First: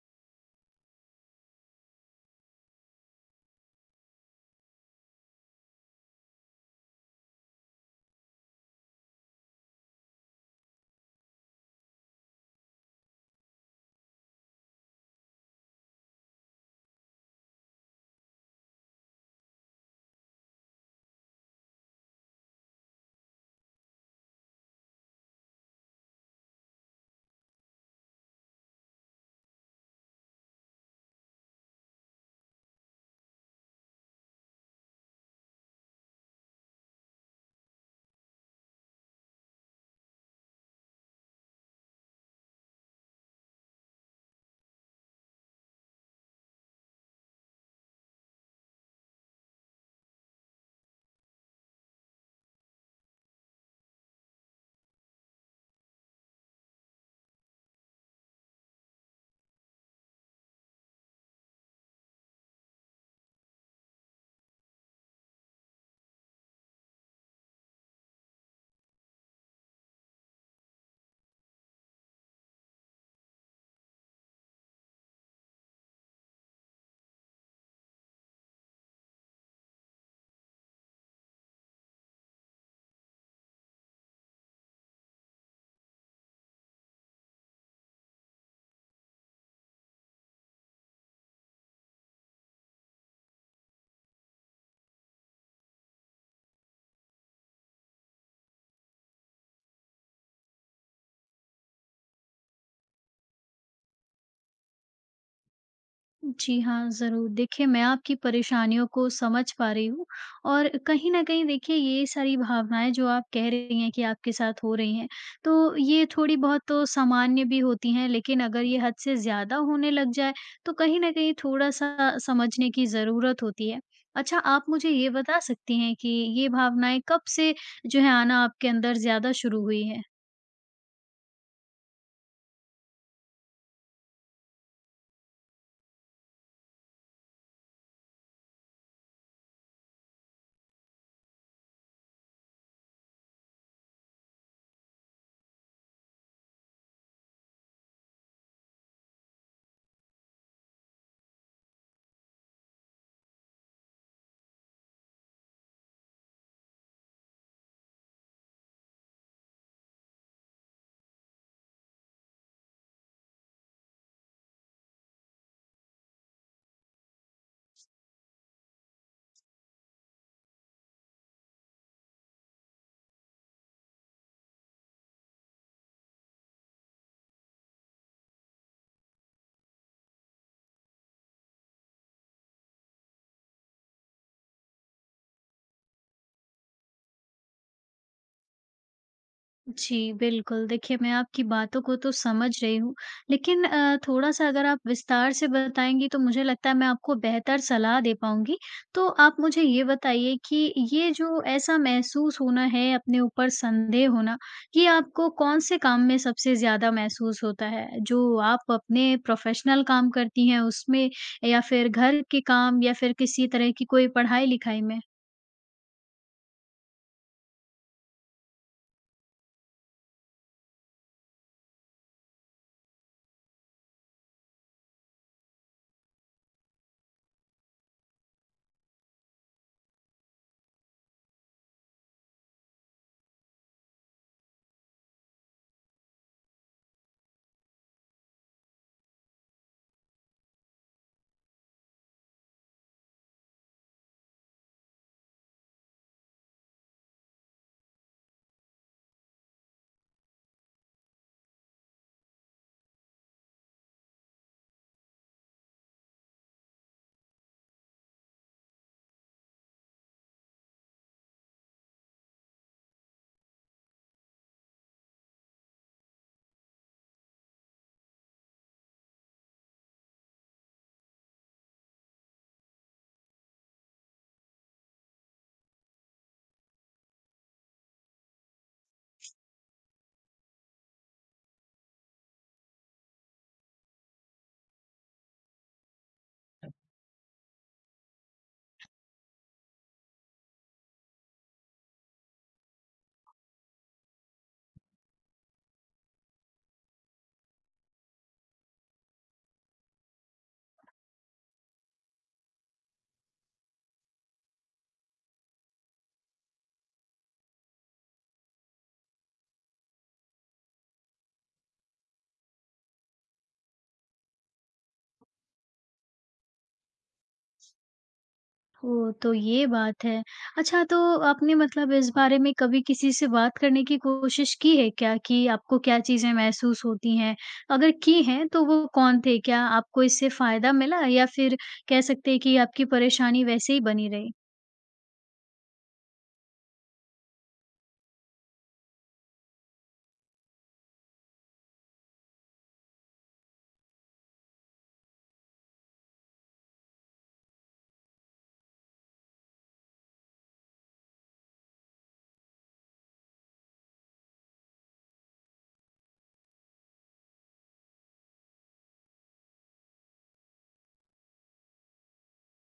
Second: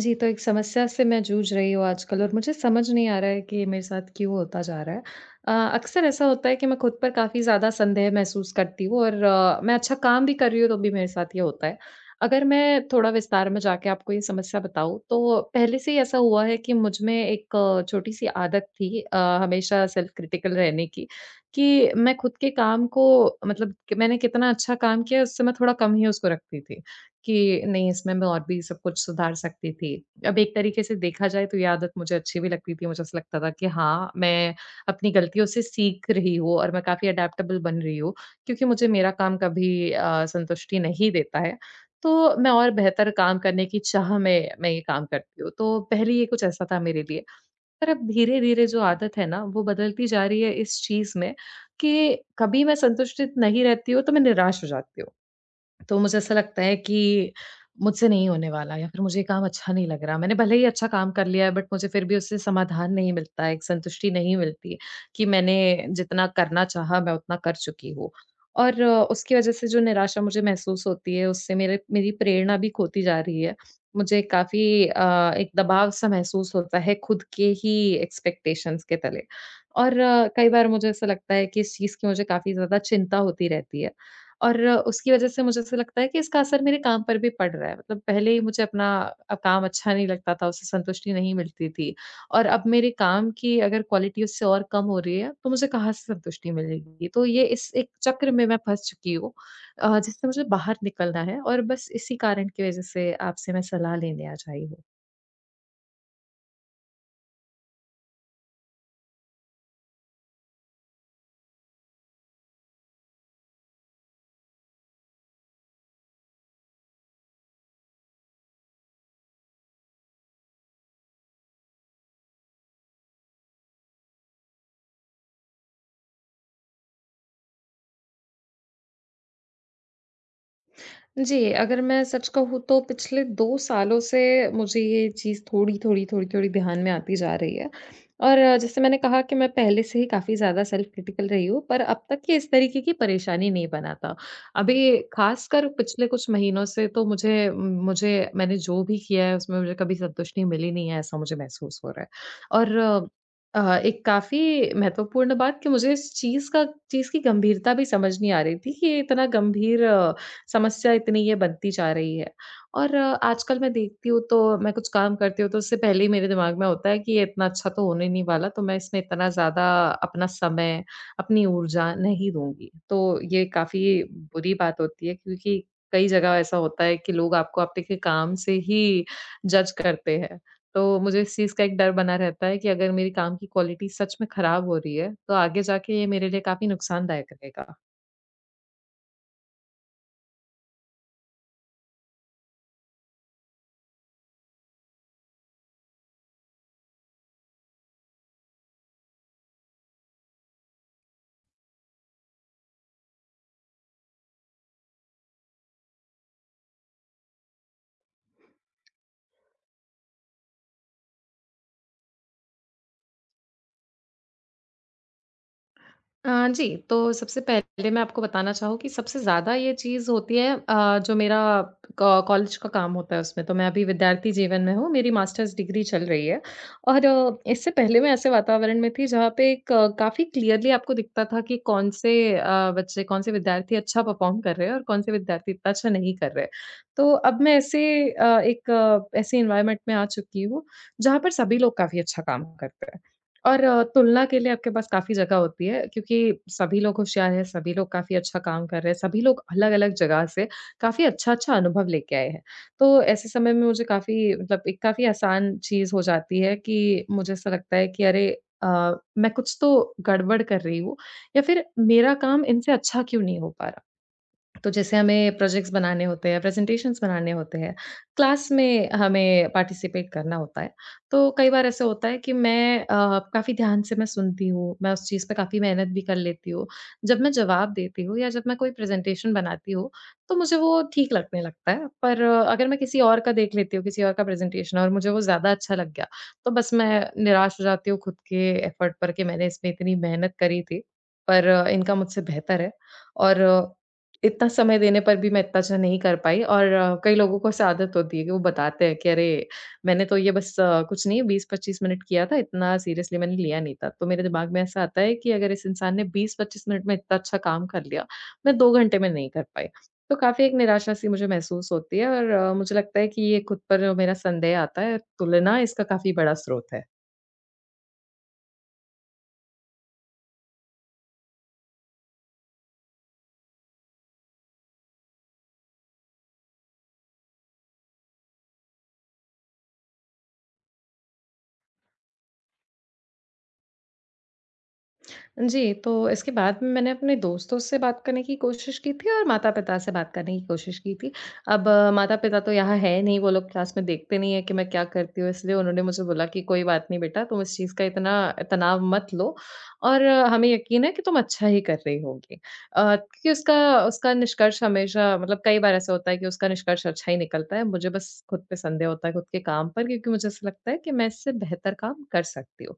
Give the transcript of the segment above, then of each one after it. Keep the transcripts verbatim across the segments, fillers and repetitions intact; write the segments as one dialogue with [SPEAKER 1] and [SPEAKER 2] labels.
[SPEAKER 1] जी, तो एक समस्या से मैं जूझ रही हूँ आजकल और मुझे समझ नहीं आ रहा है कि ये मेरे साथ क्यों होता जा रहा है। अ, अक्सर ऐसा होता है कि मैं खुद पर काफ़ी ज़्यादा संदेह महसूस करती हूँ और अ, मैं अच्छा काम भी कर रही हूँ तो भी मेरे साथ ये होता है। अगर मैं थोड़ा विस्तार में जाके आपको ये समस्या बताऊँ तो पहले से ही ऐसा हुआ है कि मुझ में एक छोटी-सी आदत थी अ, हमेशा सेल्फ क्रिटिकल रहने की, कि मैं खुद के काम को मतलब कि मैंने कितना अच्छा काम किया है उससे मैं थोड़ा कम ही उसको रखती थी। कि नहीं, इसमें मैं और भी सब कुछ सुधार सकती थी। अब एक तरीके से देखा जाए तो ये आदत मुझे अच्छी भी लगती थी, मुझे ऐसा लगता था कि हाँ, मैं अपनी गलतियों से सीख रही हूँ और मैं काफ़ी एडेप्टेबल बन रही हूँ, क्योंकि मुझे मेरा काम कभी अ, संतुष्टि नहीं देता है। तो मैं और बेहतर काम करने की चाह में मैं ये काम करती हूँ। तो पहले ये कुछ ऐसा था मेरे लिए, पर अब धीरे-धीरे जो आदत है ना, वो बदलती जा रही है इस चीज़ में कि कभी मैं संतुष्टित नहीं रहती हूँ, तो मैं निराश हो जाती हूँ। तो मुझे ऐसा लगता है कि मुझसे नहीं होने वाला या फिर मुझे ये काम अच्छा नहीं लग रहा। मैंने भले ही अच्छा काम कर लिया है बट मुझे फिर भी उससे समाधान नहीं मिलता है, एक संतुष्टि नहीं मिलती कि मैंने जितना करना चाहा मैं उतना कर चुकी हूँ। और अ, उसकी वज़ह से जो निराशा मुझे महसूस होती है उससे मेरे मेरी प्रेरणा भी खोती जा रही है। मुझे काफ़ी अ, एक दबाव-सा महसूस होता है खुद के ही एक्सपेक्टेशंस के तले। और अ, कई बार मुझे ऐसा लगता है कि इस चीज़ की मुझे काफ़ी ज़्यादा चिंता होती रहती है। और उसकी वज़ह से मुझे ऐसा लगता है कि इसका असर मेरे काम पर भी पड़ रहा है। मतलब पहले ही मुझे अपना अ, काम अच्छा नहीं लगता था, उससे संतुष्टि नहीं मिलती थी और अब मेरे काम की अगर क्वालिटी उससे और कम हो रही है, तो मुझे कहाँ से संतुष्टि मिलेगी? तो ये, इस एक चक्र में मैं फँस चुकी हूँ अ, जिससे मुझे बाहर निकलना है और बस इसी कारण की वज़ह से आपसे मैं सलाह लेने आज आई हूँ।
[SPEAKER 2] जी हाँ, ज़रूर। देखिए, मैं आपकी परेशानियों को समझ पा रही हूँ और कहीं न कहीं देखिए ये सारी भावनाएँ जो आप कह रही हैं कि आपके साथ हो रही हैं, तो ये थोड़ी बहुत तो सामान्य भी होती हैं, लेकिन अगर ये हद से ज़्यादा होने लग जाए, तो कहीं न कहीं थोड़ा-सा समझने की ज़रूरत होती है। अच्छा, आप मुझे ये बता सकती हैं कि ये भावनाएँ कब से जो है आना आपके अंदर ज़्यादा शुरू हुई हैं?
[SPEAKER 1] जी, अगर मैं सच कहूँ तो पिछले दो सालों से मुझे ये चीज़ थोड़ी-थोड़ी, थोड़ी-थोड़ी ध्यान में आती जा रही है। और अ, जैसे मैंने कहा कि मैं पहले से ही काफ़ी ज़्यादा सेल्फ क्रिटिकल रही हूँ, पर अब तक ये इस तरीके की परेशानी नहीं बना था। अभी ख़ासकर पिछले कुछ महीनों से तो मुझे मुझे मैंने जो भी किया है उसमें मुझे कभी संतुष्टि मिली नहीं है, ऐसा मुझे महसूस हो रहा है। और अ, अ, एक काफ़ी महत्वपूर्ण बात कि मुझे इस चीज़ का चीज़ की गंभीरता भी समझ नहीं आ रही थी कि ये इतना गंभीर समस्या, इतनी ये बनती जा रही है। और अ, आजकल मैं देखती हूँ तो मैं कुछ काम करती हूँ तो उससे पहले ही मेरे दिमाग में होता है कि ये इतना अच्छा तो होने नहीं वाला, तो मैं इसमें इतना ज़्यादा अपना समय, अपनी ऊर्जा नहीं दूँगी। तो ये काफ़ी बुरी बात होती है, क्योंकि कई जगह ऐसा होता है कि लोग आपको आपके काम से ही जज करते हैं। तो मुझे इस चीज़ का एक डर बना रहता है कि अगर मेरी काम की क्वालिटी सच में खराब हो रही है, तो आगे जाके ये मेरे लिए काफ़ी नुकसानदायक रहेगा।
[SPEAKER 2] जी, बिल्कुल। देखिए, मैं आपकी बातों को तो समझ रही हूँ, लेकिन अ, थोड़ा-सा अगर आप विस्तार से बताएँगी, तो मुझे लगता है मैं आपको बेहतर सलाह दे पाऊँगी। तो आप मुझे ये बताइए कि ये जो ऐसा महसूस होना है, अपने ऊपर संदेह होना, ये आपको कौन से काम में सबसे ज़्यादा महसूस होता है? जो आप अपने प्रोफ़ेशनल काम करती हैं उसमें या फिर घर के काम या फिर किसी तरह की कोई पढ़ाई-लिखाई में?
[SPEAKER 1] अ, जी, तो सबसे पहले मैं आपको बताना चाहूँ कि सबसे ज़्यादा ये चीज़ होती है अ, जो मेरा क कॉलेज का काम होता है उसमें, तो मैं अभी विद्यार्थी जीवन में हूँ, मेरी मास्टर्स डिग्री चल रही है। और अ, इससे पहले मैं ऐसे वातावरण में थी जहाँ पे एक अ, काफ़ी क्लियरली आपको दिखता था कि कौन से अ, बच्चे, कौन से विद्यार्थी अच्छा परफ़ॉर्म कर रहे हैं और कौन से विद्यार्थी इतना अच्छा नहीं कर रहे। तो अब मैं ऐसे अ, एक अ, ऐसे एनवायरनमेंट में आ चुकी हूँ, जहाँ पर सभी लोग काफ़ी अच्छा काम करते हैं। और अ, तुलना के लिए आपके पास काफ़ी जगह होती है, क्योंकि सभी लोग होशियार हैं, सभी लोग काफ़ी अच्छा काम कर रहे हैं, सभी लोग अलग-अलग जगह से काफ़ी अच्छा-अच्छा अनुभव लेके आए हैं। तो ऐसे समय में मुझे काफ़ी मतलब एक काफ़ी आसान चीज़ हो जाती है कि मुझे ऐसा लगता है कि अरे, अ, मैं कुछ तो गड़बड़ कर रही हूँ या फिर मेरा काम इनसे अच्छा क्यों नहीं हो पा रहा? तो जैसे हमें प्रोजेक्ट्स बनाने होते हैं, प्रेज़ेंटेशंस बनाने होते हैं, क्लास में हमें पार्टिसिपेट करना होता है। तो कई बार ऐसा होता है कि मैं अ, काफ़ी ध्यान से मैं सुनती हूँ, मैं उस चीज़ पे काफ़ी मेहनत भी कर लेती हूँ। जब मैं जवाब देती हूँ या जब मैं कोई प्रेज़ेंटेशन बनाती हूँ, तो मुझे वो ठीक लगने लगता है। पर अ, अगर मैं किसी और का देख लेती हूँ, किसी और का प्रेज़ेंटेशन, और मुझे वो ज़्यादा अच्छा लग गया, तो बस मैं निराश हो जाती हूँ खुद के एफ़र्ट पर कि मैंने इसमें इतनी मेहनत करी थी, पर अ, इनका मुझसे बेहतर है। और अ, इतना समय देने पर भी मैं इतना अच्छा नहीं कर पाई, और अ, कई लोगों को ऐसे आदत होती है कि वो बताते हैं कि अरे, मैंने तो ये बस अ, कुछ नहीं बीस पच्चीस मिनट किया था, इतना सीरियसली मैंने लिया नहीं था। तो मेरे दिमाग में ऐसा आता है कि अगर इस इंसान ने बीस पच्चीस मिनट में इतना अच्छा काम कर लिया, मैं दो घंटे में नहीं कर पाई। तो काफ़ी एक निराशा-सी मुझे महसूस होती है, और अ, मुझे लगता है कि ये खुद पर जो मेरा संदेह आता है, तुलना इसका काफ़ी बड़ा स्रोत है।
[SPEAKER 2] ओह! तो ये बात है। अच्छा, तो आपने मतलब इस बारे में कभी किसी से बात करने की कोशिश की है क्या कि आपको क्या चीज़ें महसूस होती हैं? अगर की हैं तो वो कौन थे? क्या आपको इससे फ़ायदा मिला या फिर कह सकते हैं कि आपकी परेशानी वैसे ही बनी रही?
[SPEAKER 1] जी, तो इसके बाद में मैंने अपने दोस्तों से बात करने की कोशिश की थी और माता-पिता से बात करने की कोशिश की थी। अब माता-पिता तो यहाँ है नहीं, वो लोग क्लास में देखते नहीं है कि मैं क्या करती हूँ, इसलिए उन्होंने मुझे बोला कि कोई बात नहीं बेटा, तुम इस चीज़ का इतना तनाव मत लो, और अ, हमें यकीन है कि तुम अच्छा ही कर रही होगी। अ, क्योंकि उसका उसका निष्कर्ष हमेशा मतलब कई बार ऐसा होता है कि उसका निष्कर्ष अच्छा ही निकलता है। मुझे बस खुद पे संदेह होता है खुद के काम पर, क्योंकि मुझे ऐसा लगता है कि मैं इससे बेहतर काम कर सकती हूँ।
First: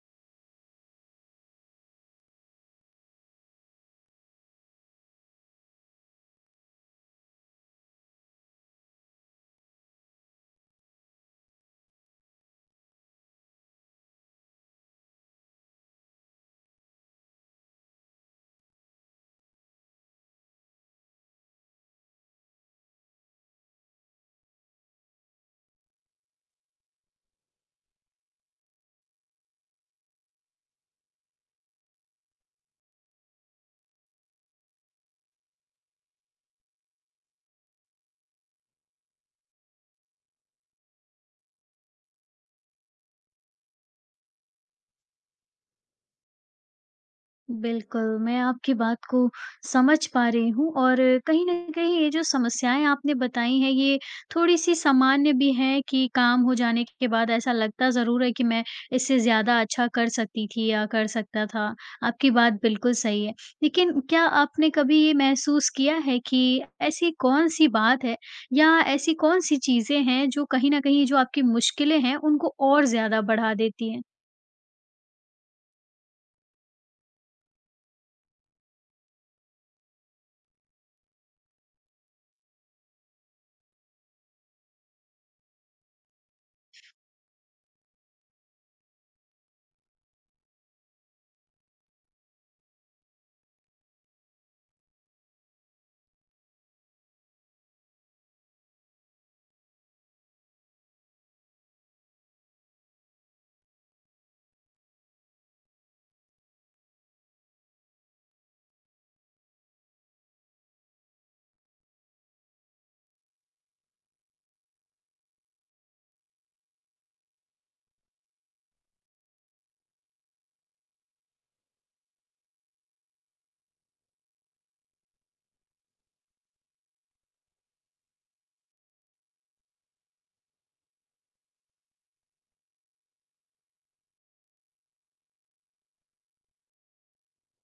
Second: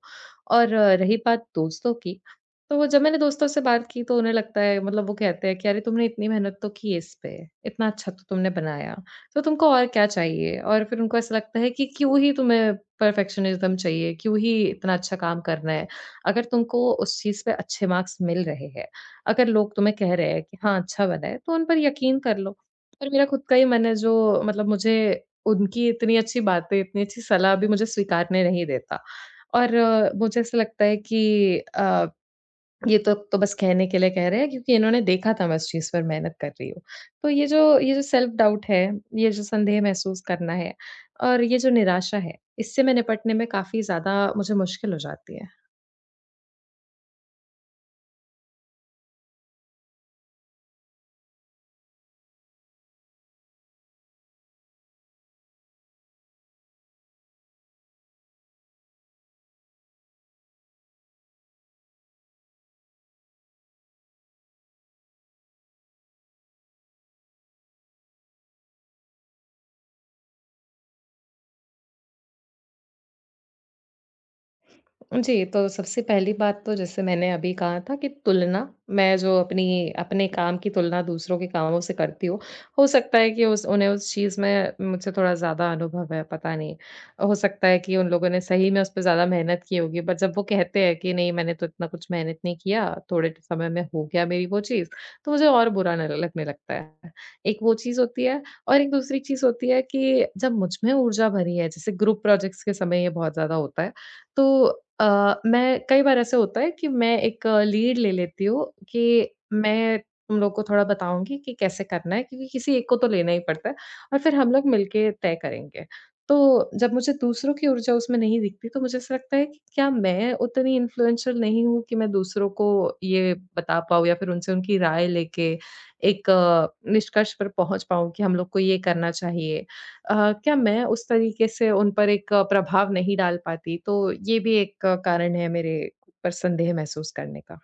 [SPEAKER 1] और अ, रही बात दोस्तों की, तो जब मैंने दोस्तों से बात की तो उन्हें लगता है मतलब वो कहते हैं कि अरे, तुमने इतनी मेहनत तो की इस पे, इतना अच्छा तो तुमने बनाया, तो तुमको और क्या चाहिए? और फिर उनको ऐसा लगता है कि क्यों ही तुम्हें परफेक्शनिज़्म चाहिए? क्यों ही इतना अच्छा काम करना है? अगर तुमको उस चीज़ पे अच्छे मार्क्स मिल रहे हैं, अगर लोग तुम्हें कह रहे हैं कि हाँ, अच्छा बना है, तो उन पर यकीन कर लो। और मेरा खुद का ही मन है जो मतलब मुझे उनकी इतनी अच्छी बातें, इतनी अच्छी सलाह भी मुझे स्वीकारने नहीं देता। और अ, मुझे ऐसा लगता है कि अ ये तो तो बस कहने के लिए कह रहे हैं, क्योंकि इन्होंने देखा था मैं उस चीज़ पर मेहनत कर रही हूँ। तो ये जो ये जो सेल्फ डाउट है, ये जो संदेह महसूस करना है और ये जो निराशा है, इससे मैं निपटने में काफ़ी ज़्यादा मुझे मुश्किल हो जाती है।
[SPEAKER 2] बिल्कुल, मैं आपकी बात को समझ पा रही हूँ और कहीं न कहीं ये जो समस्याएँ आपने बताई हैं, ये थोड़ी-सी सामान्य भी हैं कि काम हो जाने के बाद ऐसा लगता ज़रूर है कि मैं इससे ज़्यादा अच्छा कर सकती थी या कर सकता था। आपकी बात बिल्कुल सही है। लेकिन क्या आपने कभी ये महसूस किया है कि ऐसी कौन-सी बात है या ऐसी कौन-सी चीज़ें हैं जो कहीं न कहीं जो आपकी मुश्किलें हैं, उनको और ज़्यादा बढ़ा देती हैं?
[SPEAKER 1] जी, तो सबसे पहली बात तो जैसे मैंने अभी कहा था कि तुलना, मैं जो अपनी अपने काम की तुलना दूसरों के कामों से करती हूँ, हो सकता है कि उस उन्हें उस चीज़ में मुझसे थोड़ा ज़्यादा अनुभव है, पता नहीं। हो सकता है कि उन लोगों ने सही में उस पे ज़्यादा मेहनत की होगी, बट जब वो कहते हैं कि नहीं मैंने तो इतना कुछ मेहनत नहीं किया, थोड़े समय में हो गया मेरी वो चीज़, तो मुझे और बुरा न लगने लगता है। एक वो चीज़ होती है, और एक दूसरी चीज़ होती है कि जब मुझ में ऊर्जा भरी है, जैसे ग्रुप प्रोजेक्ट्स के समय ये बहुत ज़्यादा होता है। तो अ, मैं, कई बार ऐसा होता है कि मैं एक लीड ले लेती हूँ कि मैं तुम लोग को थोड़ा बताऊँगी कि कैसे करना है, क्योंकि किसी एक को तो लेना ही पड़ता है और फिर हम लोग मिलके तय करेंगे। तो जब मुझे दूसरों की ऊर्जा उसमें नहीं दिखती तो मुझे ऐसा लगता है कि क्या मैं उतनी इन्फ्लुएंशियल नहीं हूँ कि मैं दूसरों को ये बता पाऊँ या फिर उनसे उनकी राय लेके एक अ, निष्कर्ष पर पहुँच पाऊँ कि हम लोग को ये करना चाहिए। अ, क्या मैं उस तरीके से उन पर एक अ, प्रभाव नहीं डाल पाती, तो ये भी एक अ, कारण है मेरे ऊपर संदेह महसूस करने का।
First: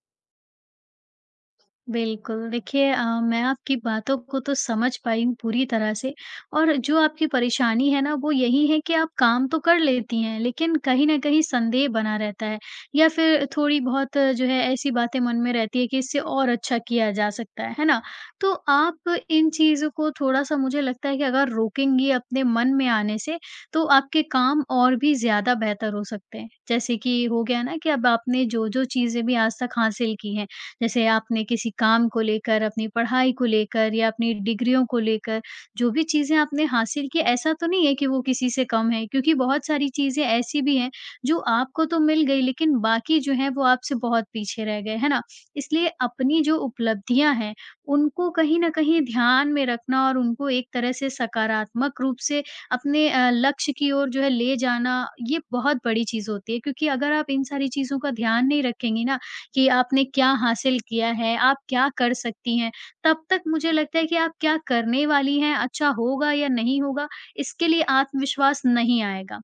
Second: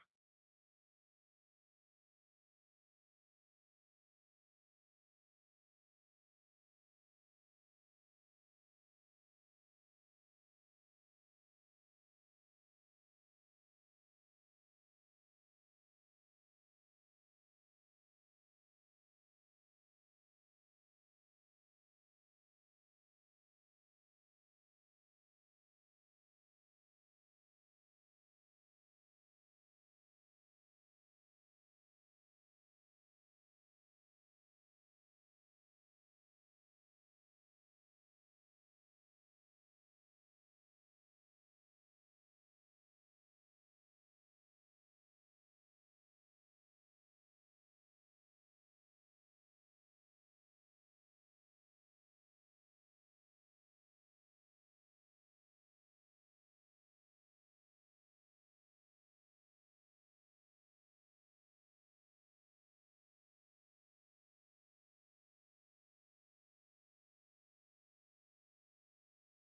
[SPEAKER 2] बिल्कुल, देखिए, अ, मैं आपकी बातों को तो समझ पाई हूँ पूरी तरह से। और जो आपकी परेशानी है ना, वो यही है कि आप काम तो कर लेती हैं, लेकिन कहीं न कहीं संदेह बना रहता है या फिर थोड़ी-बहुत जो है ऐसी बातें मन में रहती है कि इससे और अच्छा किया जा सकता है, है ना? तो आप इन चीज़ों को थोड़ा-सा, मुझे लगता है कि अगर रोकेंगी अपने मन में आने से, तो आपके काम और भी ज़्यादा बेहतर हो सकते हैं। जैसे कि हो गया ना कि अब आपने जो-जो चीज़ें भी आज तक हासिल की हैं, जैसे आपने किसी काम को लेकर, अपनी पढ़ाई को लेकर या अपनी डिग्रियों को लेकर, जो भी चीज़ें आपने हासिल की, ऐसा तो नहीं है कि वो किसी से कम है, क्योंकि बहुत सारी चीज़ें ऐसी भी हैं जो आपको तो मिल गई, लेकिन बाकी जो हैं वो आपसे बहुत पीछे रह गए, है ना? इसलिए अपनी जो उपलब्धियाँ हैं, उनको कहीं न कहीं ध्यान में रखना और उनको एक तरह से सकारात्मक रूप से अपने अ, लक्ष्य की ओर जो है ले जाना, ये बहुत बड़ी चीज़ होती है, क्योंकि अगर आप इन सारी चीज़ों का ध्यान नहीं रखेंगी ना, कि आपने क्या हासिल किया है, आप क्या कर सकती हैं। तब तक मुझे लगता है कि आप क्या करने वाली हैं, अच्छा होगा या नहीं होगा, इसके लिए आत्मविश्वास नहीं आएगा।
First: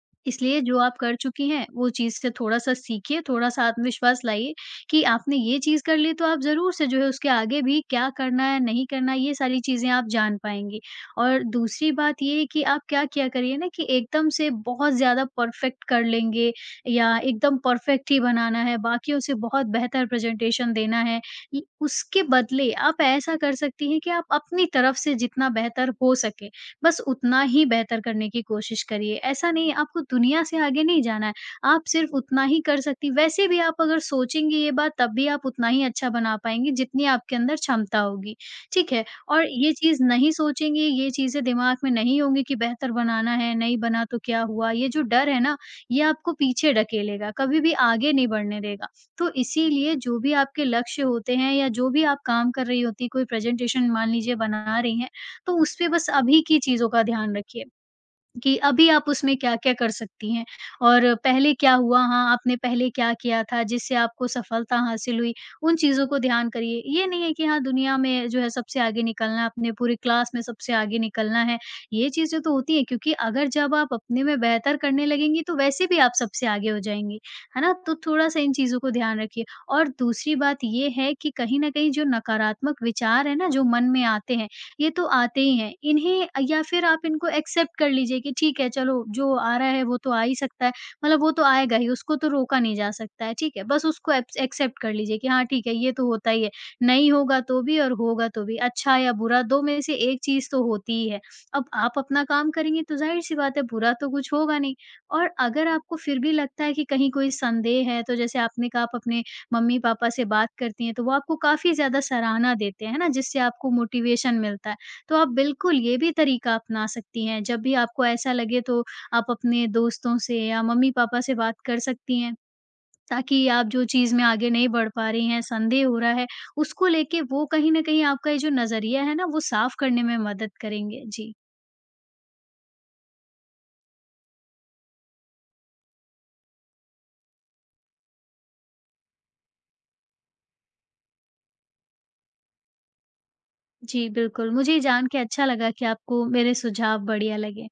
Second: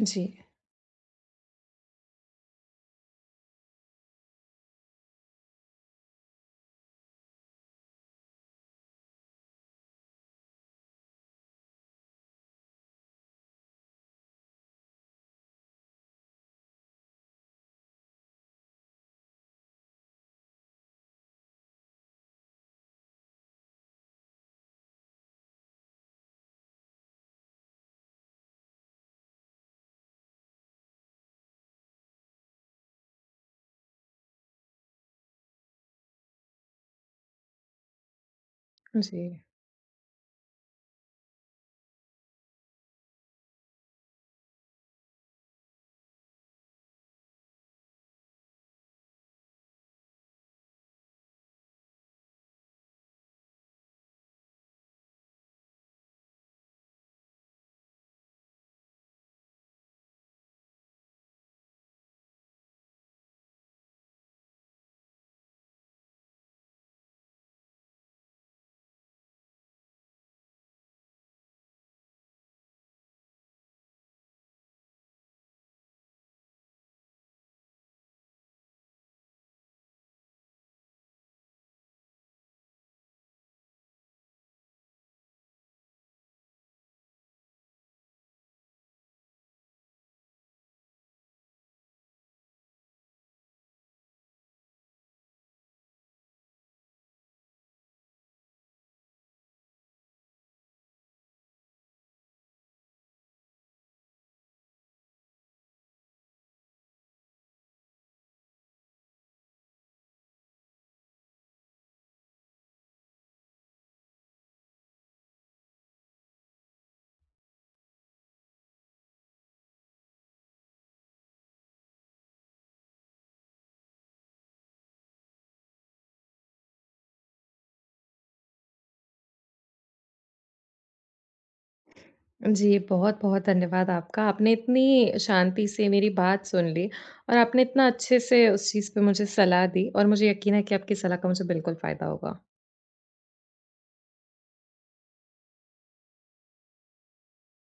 [SPEAKER 1] जी,
[SPEAKER 2] इसलिए जो आप कर चुकी हैं, वो चीज़ से थोड़ा-सा सीखिए, थोड़ा-सा आत्मविश्वास लाइए कि आपने ये चीज़ कर ली, तो आप ज़रूर से जो है उसके आगे भी क्या करना है, नहीं करना है, ये सारी चीज़ें आप जान पाएँगी। और दूसरी बात ये है कि आप क्या किया करिए ना, कि एकदम से बहुत ज़्यादा परफ़ेक्ट कर लेंगे या एकदम परफ़ेक्ट ही बनाना है, बाकियों से बहुत बेहतर प्रेज़ेंटेशन देना है। इ उसके बदले आप ऐसा कर सकती हैं कि आप अपनी तरफ से जितना बेहतर हो सके, बस उतना ही बेहतर करने की कोशिश करिए। ऐसा नहीं है, आपको दुनिया से आगे नहीं जाना है, आप सिर्फ़ उतना ही कर सकती। वैसे भी आप अगर सोचेंगी ये बात, तब भी आप उतना ही अच्छा बना पाएँगी जितनी आपके अंदर क्षमता होगी, ठीक है?
[SPEAKER 1] जी।
[SPEAKER 2] और ये चीज़ नहीं सोचेंगी, ये चीज़ें दिमाग में नहीं होंगी कि बेहतर बनाना है, नहीं बना तो क्या हुआ? ये जो डर है ना, ये आपको पीछे ढकेलेगा, कभी भी आगे नहीं बढ़ने देगा। तो इसीलिए जो भी आपके लक्ष्य होते हैं या जो भी आप काम कर रही होती हैं, कोई प्रेज़ेंटेशन मान लीजिए बना रही हैं, तो उसपे बस अभी की चीज़ों का ध्यान रखिए कि अभी आप उसमें क्या-क्या कर सकती हैं, और पहले क्या हुआ, हाँ, आपने पहले क्या किया था जिससे आपको सफलता हासिल हुई, उन चीज़ों को ध्यान करिए। ये नहीं है कि हाँ, दुनिया में जो है सबसे आगे निकलना है, अपने पूरी क्लास में सबसे आगे निकलना है, ये चीज़ें तो होती हैं, क्योंकि अगर जब आप अपने में बेहतर करने लगेंगी, तो वैसे भी आप सबसे आगे हो जाएँगी, है ना? तो थोड़ा-सा इन चीज़ों को ध्यान रखिए। और दूसरी बात ये है कि कहीं न कहीं जो नकारात्मक विचार है ना, जो मन में आते हैं, ये तो आते ही हैं। इन्हें, या फिर आप इनको एक्सेप्ट कर लीजिए कि ठीक है, चलो, जो आ रहा है वो तो आ ही सकता है, मतलब वो तो आएगा ही, उसको तो रोका नहीं जा सकता है, ठीक है? बस उसको एक्स एक्सेप्ट कर लीजिए कि हाँ ठीक है, ये तो होता ही है, नहीं होगा तो भी और होगा तो भी, अच्छा या बुरा दो में से एक चीज़ तो होती ही है। अब आप अपना काम करेंगे तो ज़ाहिर-सी बात है, बुरा तो कुछ होगा नहीं। और अगर आपको फिर भी लगता है कि कहीं कोई संदेह है, तो जैसे आपने कहा आप अपने मम्मी-पापा से बात करती हैं, तो वो आपको काफ़ी ज़्यादा सराहना देते हैं, है ना? जिससे आपको मोटिवेशन मिलता है। तो आप बिल्कुल ये भी तरीका अपना सकती हैं, जब भी आपको ऐसा लगे तो आप अपने दोस्तों से या मम्मी-पापा से बात कर सकती हैं, ताकि आप जो चीज़ में आगे नहीं बढ़ पा रही हैं, संदेह हो रहा है, उसको लेके वो कहीं न कहीं आपका ये जो नज़रिया है ना, वो साफ करने में मदद करेंगे। जी।
[SPEAKER 1] जी, बहुत-बहुत धन्यवाद आपका। आपने इतनी शांति से मेरी बात सुन ली और आपने इतना अच्छे से उस चीज़ पे मुझे सलाह दी, और मुझे यकीन है कि आपकी सलाह का मुझे बिल्कुल फ़ायदा होगा।
[SPEAKER 2] जी, बिल्कुल। मुझे ये जान के अच्छा लगा कि आपको मेरे सुझाव बढ़िया लगे।